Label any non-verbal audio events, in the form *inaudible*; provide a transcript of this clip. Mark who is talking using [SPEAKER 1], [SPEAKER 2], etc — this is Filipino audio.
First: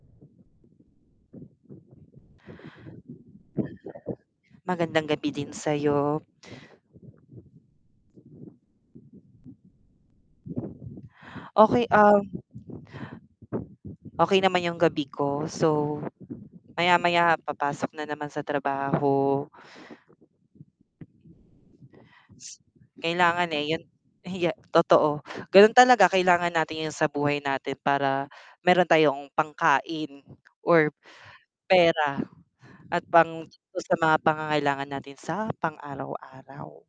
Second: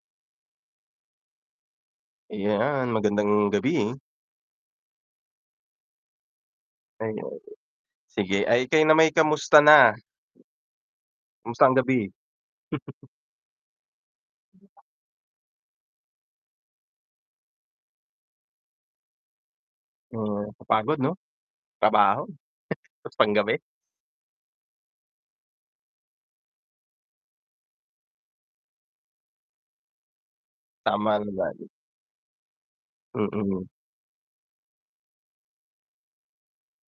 [SPEAKER 1] Ayan, magandang gabi.
[SPEAKER 2] Magandang gabi din sa'yo.
[SPEAKER 1] Ayan, Sige. Ay kayo nama'y kamusta na? Kumusta ang
[SPEAKER 2] Okey,
[SPEAKER 1] gabi?
[SPEAKER 2] ah
[SPEAKER 1] *chuckles*
[SPEAKER 2] Okey naman yung gabi ko, so maya-maya papasok na naman sa trabaho.
[SPEAKER 1] Mhm, kapagod 'no, trabaho, *chuckles*
[SPEAKER 2] Kailangan
[SPEAKER 1] panggabi?
[SPEAKER 2] eh, yun hige totoo, ganun talaga kailangan natin yun sa buhay natin para meron tayong pangkain or
[SPEAKER 1] Tama naman.
[SPEAKER 2] pera at pang
[SPEAKER 1] Mm.
[SPEAKER 2] dun sa mga pangangailangan natin sa pang-araw-araw